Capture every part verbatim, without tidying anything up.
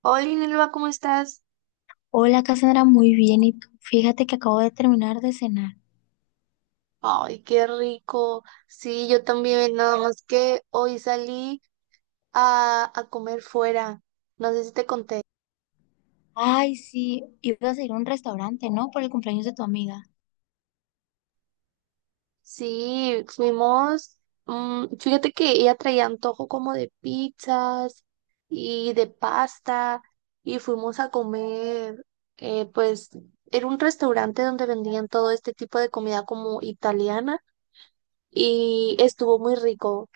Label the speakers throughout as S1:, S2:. S1: Hola, Inelva, ¿cómo estás?
S2: Hola Cassandra, muy bien. ¿Y tú? Fíjate que acabo de terminar de cenar.
S1: Ay, qué rico. Sí, yo también, nada más que hoy salí a, a comer fuera. No sé si te conté.
S2: Ay, sí, ibas a ir a un restaurante, ¿no? Por el cumpleaños de tu amiga.
S1: Sí, fuimos. Mm, fíjate que ella traía antojo como de pizzas y de pasta y fuimos a comer, eh, pues era un restaurante donde vendían todo este tipo de comida como italiana y estuvo muy rico.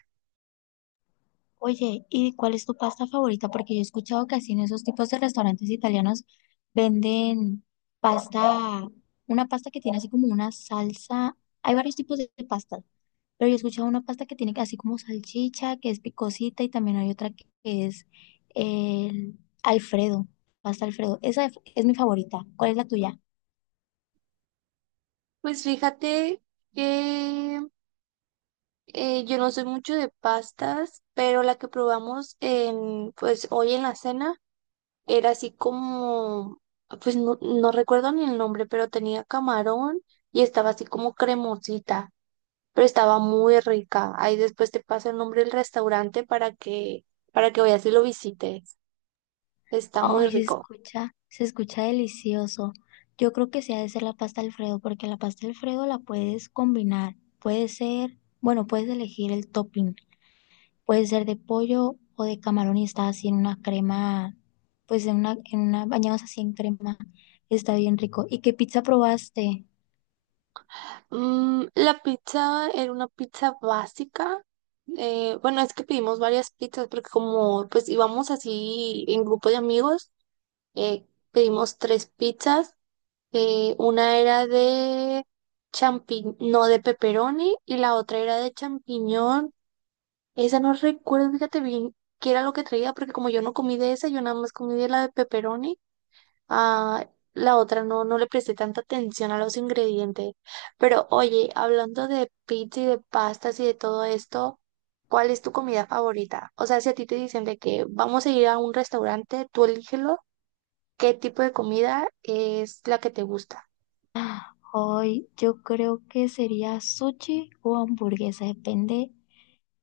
S2: Oye, ¿y cuál es tu pasta favorita? Porque yo he escuchado que así en esos tipos de restaurantes italianos venden pasta, una pasta que tiene así como una salsa. Hay varios tipos de de pastas, pero yo he escuchado una pasta que tiene así como salchicha, que es picosita, y también hay otra que que es el Alfredo, pasta Alfredo. Esa es es mi favorita. ¿Cuál es la tuya?
S1: Pues fíjate que... Eh, Yo no soy mucho de pastas, pero la que probamos en, pues hoy en la cena era así como, pues no, no recuerdo ni el nombre, pero tenía camarón y estaba así como cremosita, pero estaba muy rica. Ahí después te paso el nombre del restaurante para que, para que vayas y lo visites. Está muy
S2: Ay, se
S1: rico.
S2: escucha, se escucha delicioso. Yo creo que sí ha de ser la pasta Alfredo, porque la pasta Alfredo la puedes combinar. Puede ser, bueno, puedes elegir el topping. Puede ser de pollo o de camarón y está así en una crema, pues en una, en una, bañados así en crema. Está bien rico. ¿Y qué pizza probaste?
S1: Mm, la pizza era una pizza básica. Eh, bueno, es que pedimos varias pizzas porque como pues íbamos así en grupo de amigos. Eh, Pedimos tres pizzas. Eh, una era de champiñón, no de pepperoni, y la otra era de champiñón. Esa no recuerdo, fíjate bien qué era lo que traía, porque como yo no comí de esa, yo nada más comí de la de pepperoni. Ah, la otra no, no le presté tanta atención a los ingredientes. Pero oye, hablando de pizza y de pastas y de todo esto. ¿Cuál es tu comida favorita? O sea, si a ti te dicen de que vamos a ir a un restaurante, tú elígelo. ¿Qué tipo de comida es la que te gusta?
S2: Ah, ay, yo creo que sería sushi o hamburguesa, depende.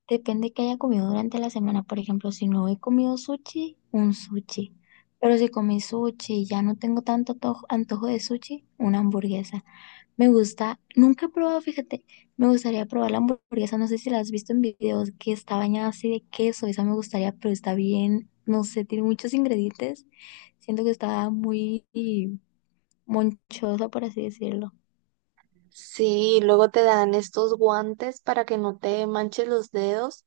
S2: Depende que haya comido durante la semana. Por ejemplo, si no he comido sushi, un sushi. Pero si comí sushi y ya no tengo tanto antojo, antojo de sushi, una hamburguesa. Me gusta, nunca he probado, fíjate, me gustaría probar la hamburguesa. No sé si la has visto en videos que está bañada así de queso. Esa me gustaría, pero está bien, no sé, tiene muchos ingredientes. Siento que está muy monchosa, por así decirlo.
S1: Sí, luego te dan estos guantes para que no te manches los dedos.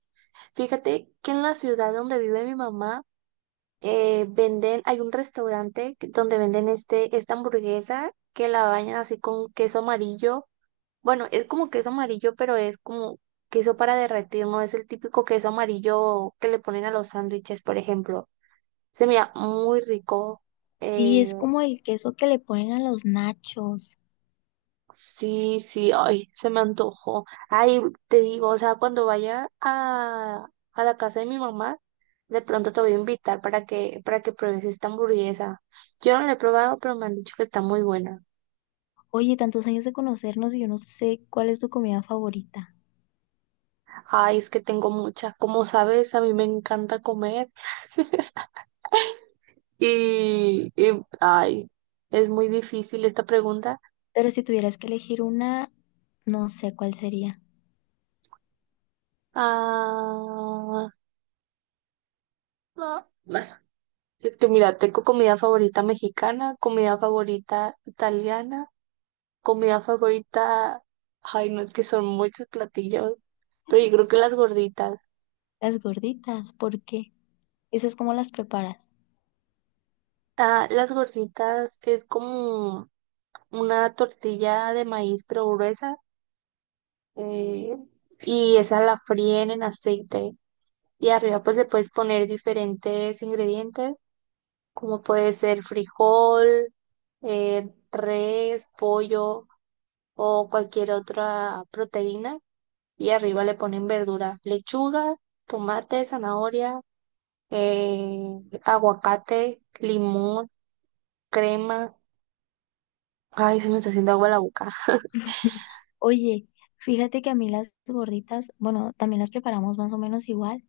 S1: Fíjate que en la ciudad donde vive mi mamá, eh, venden, hay un restaurante que- donde venden este, esta hamburguesa que la bañan así con queso amarillo. Bueno, es como queso amarillo, pero es como queso para derretir, no es el típico queso amarillo que le ponen a los sándwiches, por ejemplo. Se mira muy rico.
S2: Sí,
S1: eh,
S2: es como el queso que le ponen a los nachos.
S1: Sí, sí, ay, se me antojó. Ay, te digo, o sea, cuando vaya a, a la casa de mi mamá, de pronto te voy a invitar para que, para que pruebes esta hamburguesa. Yo no la he probado, pero me han dicho que está muy buena.
S2: Oye, tantos años de conocernos y yo no sé cuál es tu comida favorita.
S1: Ay, es que tengo muchas. Como sabes, a mí me encanta comer y, y ay, es muy difícil esta pregunta.
S2: Pero si tuvieras que elegir una, no sé cuál sería.
S1: Ah, ah, bueno, es que mira, tengo comida favorita mexicana, comida favorita italiana. Comida favorita, ay, no, es que son muchos platillos, pero yo creo que las gorditas.
S2: Las gorditas, ¿por qué? ¿Esas cómo las preparas?
S1: Ah, las gorditas es como una tortilla de maíz pero gruesa, eh, y esa la fríen en aceite y arriba pues le puedes poner diferentes ingredientes como puede ser frijol, eh, res, pollo o cualquier otra proteína, y arriba le ponen verdura, lechuga, tomate, zanahoria, eh, aguacate, limón, crema. Ay, se me está haciendo agua la boca.
S2: Oye, fíjate que a mí las gorditas, bueno, también las preparamos más o menos igual,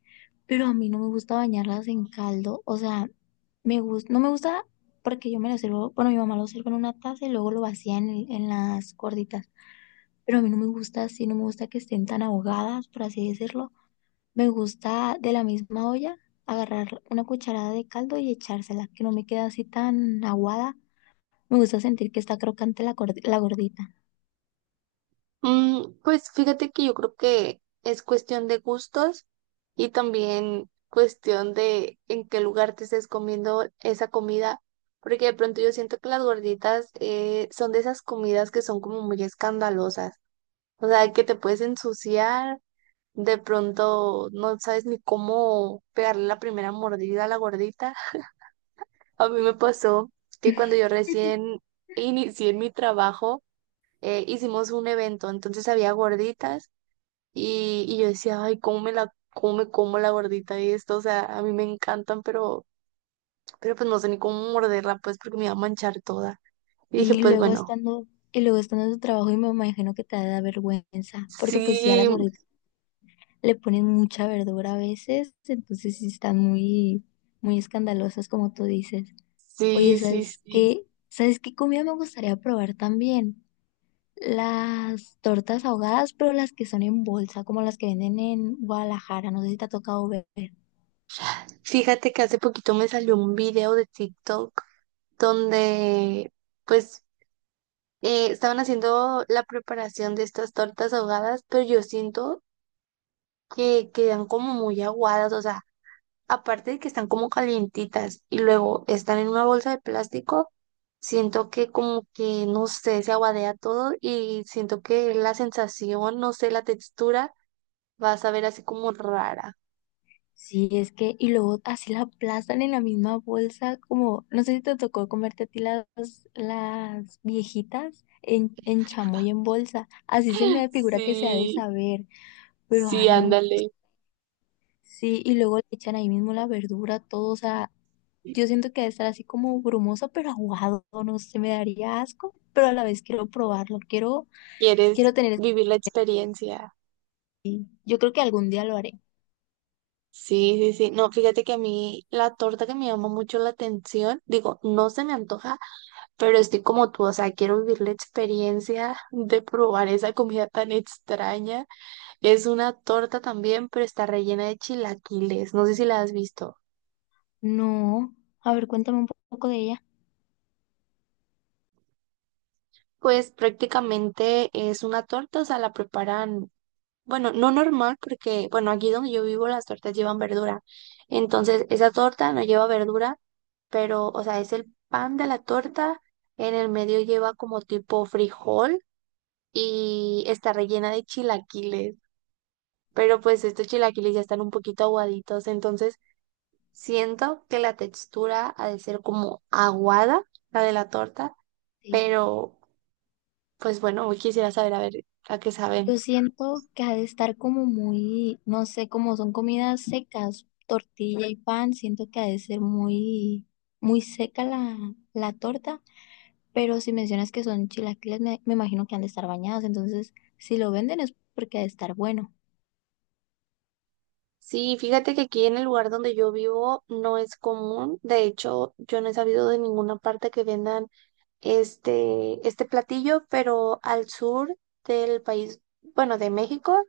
S2: pero a mí no me gusta bañarlas en caldo. O sea, me gusta, no me gusta porque yo me lo sirvo, bueno, mi mamá lo sirve en una taza y luego lo vacía en, el- en las gorditas. Pero a mí no me gusta así, no me gusta que estén tan ahogadas, por así decirlo. Me gusta de la misma olla agarrar una cucharada de caldo y echársela, que no me queda así tan aguada. Me gusta sentir que está crocante la, gordi- la gordita.
S1: Mm, pues fíjate que yo creo que es cuestión de gustos y también cuestión de en qué lugar te estés comiendo esa comida, porque de pronto yo siento que las gorditas eh, son de esas comidas que son como muy escandalosas, o sea, que te puedes ensuciar, de pronto no sabes ni cómo pegarle la primera mordida a la gordita. A mí me pasó que cuando yo recién inicié en mi trabajo, eh, hicimos un evento, entonces había gorditas y, y yo decía, ay, ¿cómo me la, cómo me como la gordita y esto? O sea, a mí me encantan, pero, pero pues no sé ni cómo morderla, pues porque me iba a manchar toda. Y dije,
S2: Y
S1: pues
S2: luego
S1: bueno,
S2: estando, y luego estando en tu trabajo y me imagino que te da vergüenza, porque pues sí a las
S1: sí,
S2: gorditas le ponen mucha verdura a veces, entonces sí están muy, muy escandalosas como tú dices. Oye,
S1: sí, sí,
S2: ¿sabes
S1: sí.
S2: qué? ¿Sabes qué comida me gustaría probar también? Las tortas ahogadas, pero las que son en bolsa, como las que venden en Guadalajara, no sé si te ha tocado ver.
S1: Fíjate que hace poquito me salió un video de TikTok donde, pues eh, estaban haciendo la preparación de estas tortas ahogadas, pero yo siento que quedan como muy aguadas, o sea, aparte de que están como calientitas y luego están en una bolsa de plástico, siento que como que, no sé, se aguadea todo y siento que la sensación, no sé, la textura va a saber así como rara.
S2: Sí, es que, y luego así la aplastan en la misma bolsa, como, no sé si te tocó comerte a ti las, las viejitas en, en chamoy en bolsa. Así se me figura que se ha de
S1: Sí,
S2: saber, pero
S1: sí,
S2: ay, no.
S1: ándale.
S2: Sí, y luego le echan ahí mismo la verdura, todo, o sea, yo siento que debe estar así como brumoso, pero aguado, no sé, me daría asco, pero a la vez quiero probarlo, quiero,
S1: ¿Quieres
S2: quiero tener.
S1: vivir la experiencia?
S2: Yo creo que algún día lo haré.
S1: Sí, sí, sí. No, fíjate que a mí la torta que me llama mucho la atención, digo, no se me antoja. Pero estoy como tú, o sea, quiero vivir la experiencia de probar esa comida tan extraña. Es una torta también, pero está rellena de chilaquiles. No sé si la has visto.
S2: No, a ver, cuéntame un poco de ella.
S1: Pues prácticamente es una torta, o sea, la preparan, bueno, no normal, porque, bueno, aquí donde yo vivo las tortas llevan verdura. Entonces, esa torta no lleva verdura, pero, o sea, es el pan de la torta, en el medio lleva como tipo frijol y está rellena de chilaquiles, pero pues estos chilaquiles ya están un poquito aguaditos, entonces siento que la textura ha de ser como aguada, la de la torta,
S2: Sí.
S1: pero pues bueno, hoy quisiera saber a ver a qué saben.
S2: Yo siento que ha de estar como muy, no sé, como son comidas secas, tortilla y pan, siento que ha de ser muy, muy seca la, la torta, pero si mencionas que son chilaquiles, me, me imagino que han de estar bañados, entonces si lo venden es porque ha de estar bueno.
S1: Sí, fíjate que aquí en el lugar donde yo vivo no es común, de hecho yo no he sabido de ninguna parte que vendan este, este platillo, pero al sur del país, bueno, de México.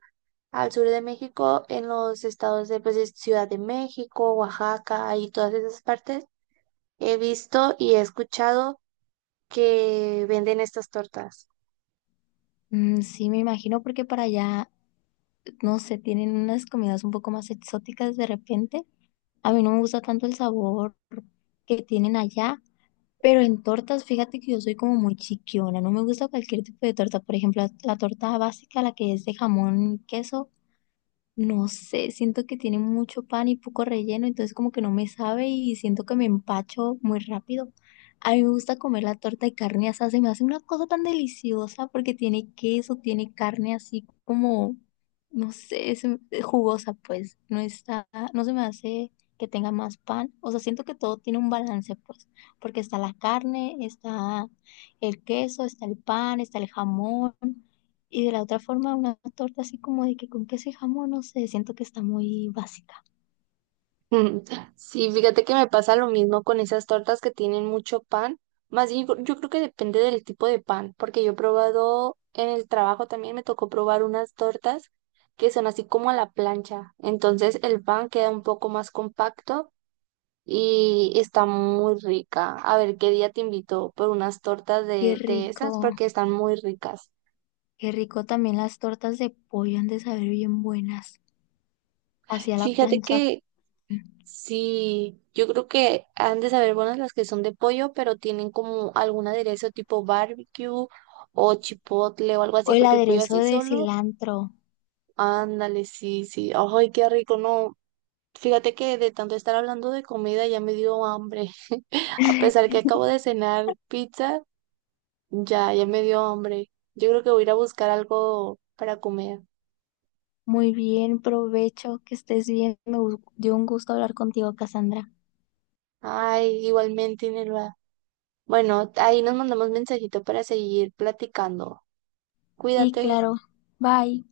S1: Al sur de México, en los estados de, pues, de Ciudad de México, Oaxaca y todas esas partes, he visto y he escuchado que venden estas tortas.
S2: Mm, sí, me imagino porque para allá no sé, tienen unas comidas un poco más exóticas de repente. A mí no me gusta tanto el sabor que tienen allá, pero en tortas, fíjate que yo soy como muy chiquiona, no me gusta cualquier tipo de torta, por ejemplo, la, la torta básica, la que es de jamón y queso, no sé, siento que tiene mucho pan y poco relleno, entonces como que no me sabe y siento que me empacho muy rápido. A mí me gusta comer la torta de carne asada, se me hace una cosa tan deliciosa porque tiene queso, tiene carne así como, no sé, es jugosa pues, no está, no se me hace que tenga más pan, o sea, siento que todo tiene un balance pues, porque está la carne, está el queso, está el pan, está el jamón. Y de la otra forma, una torta así como de que con queso y jamón, no sé, siento que está muy básica.
S1: Mm, sí, fíjate que me pasa lo mismo con esas tortas que tienen mucho pan. Más bien, yo creo que depende del tipo de pan, porque yo he probado en el trabajo también me tocó probar unas tortas que son así como a la plancha. Entonces el pan queda un poco más compacto y está muy rica. A ver qué día te invito por unas tortas
S2: Qué
S1: de, de esas
S2: rico,
S1: porque están muy ricas.
S2: qué rico también las tortas de pollo han de saber bien buenas. Hacia la
S1: Fíjate
S2: plancha
S1: que sí, yo creo que han de saber buenas las que son de pollo, pero tienen como algún aderezo tipo barbecue o chipotle o algo
S2: o
S1: así,
S2: el
S1: porque el pollo
S2: aderezo
S1: así
S2: de
S1: solo,
S2: cilantro.
S1: ándale, sí, sí. Ay, qué rico, no. Fíjate que de tanto estar hablando de comida ya me dio hambre, a pesar que acabo de cenar pizza. Ya, ya me dio hambre. Yo creo que voy a ir a buscar algo para comer.
S2: Muy bien, provecho, que estés bien. Me gu- dio un gusto hablar contigo, Cassandra.
S1: Ay, igualmente, Inelva. Bueno, ahí nos mandamos mensajito para seguir platicando.
S2: Sí,
S1: Cuídate.
S2: claro. Bye.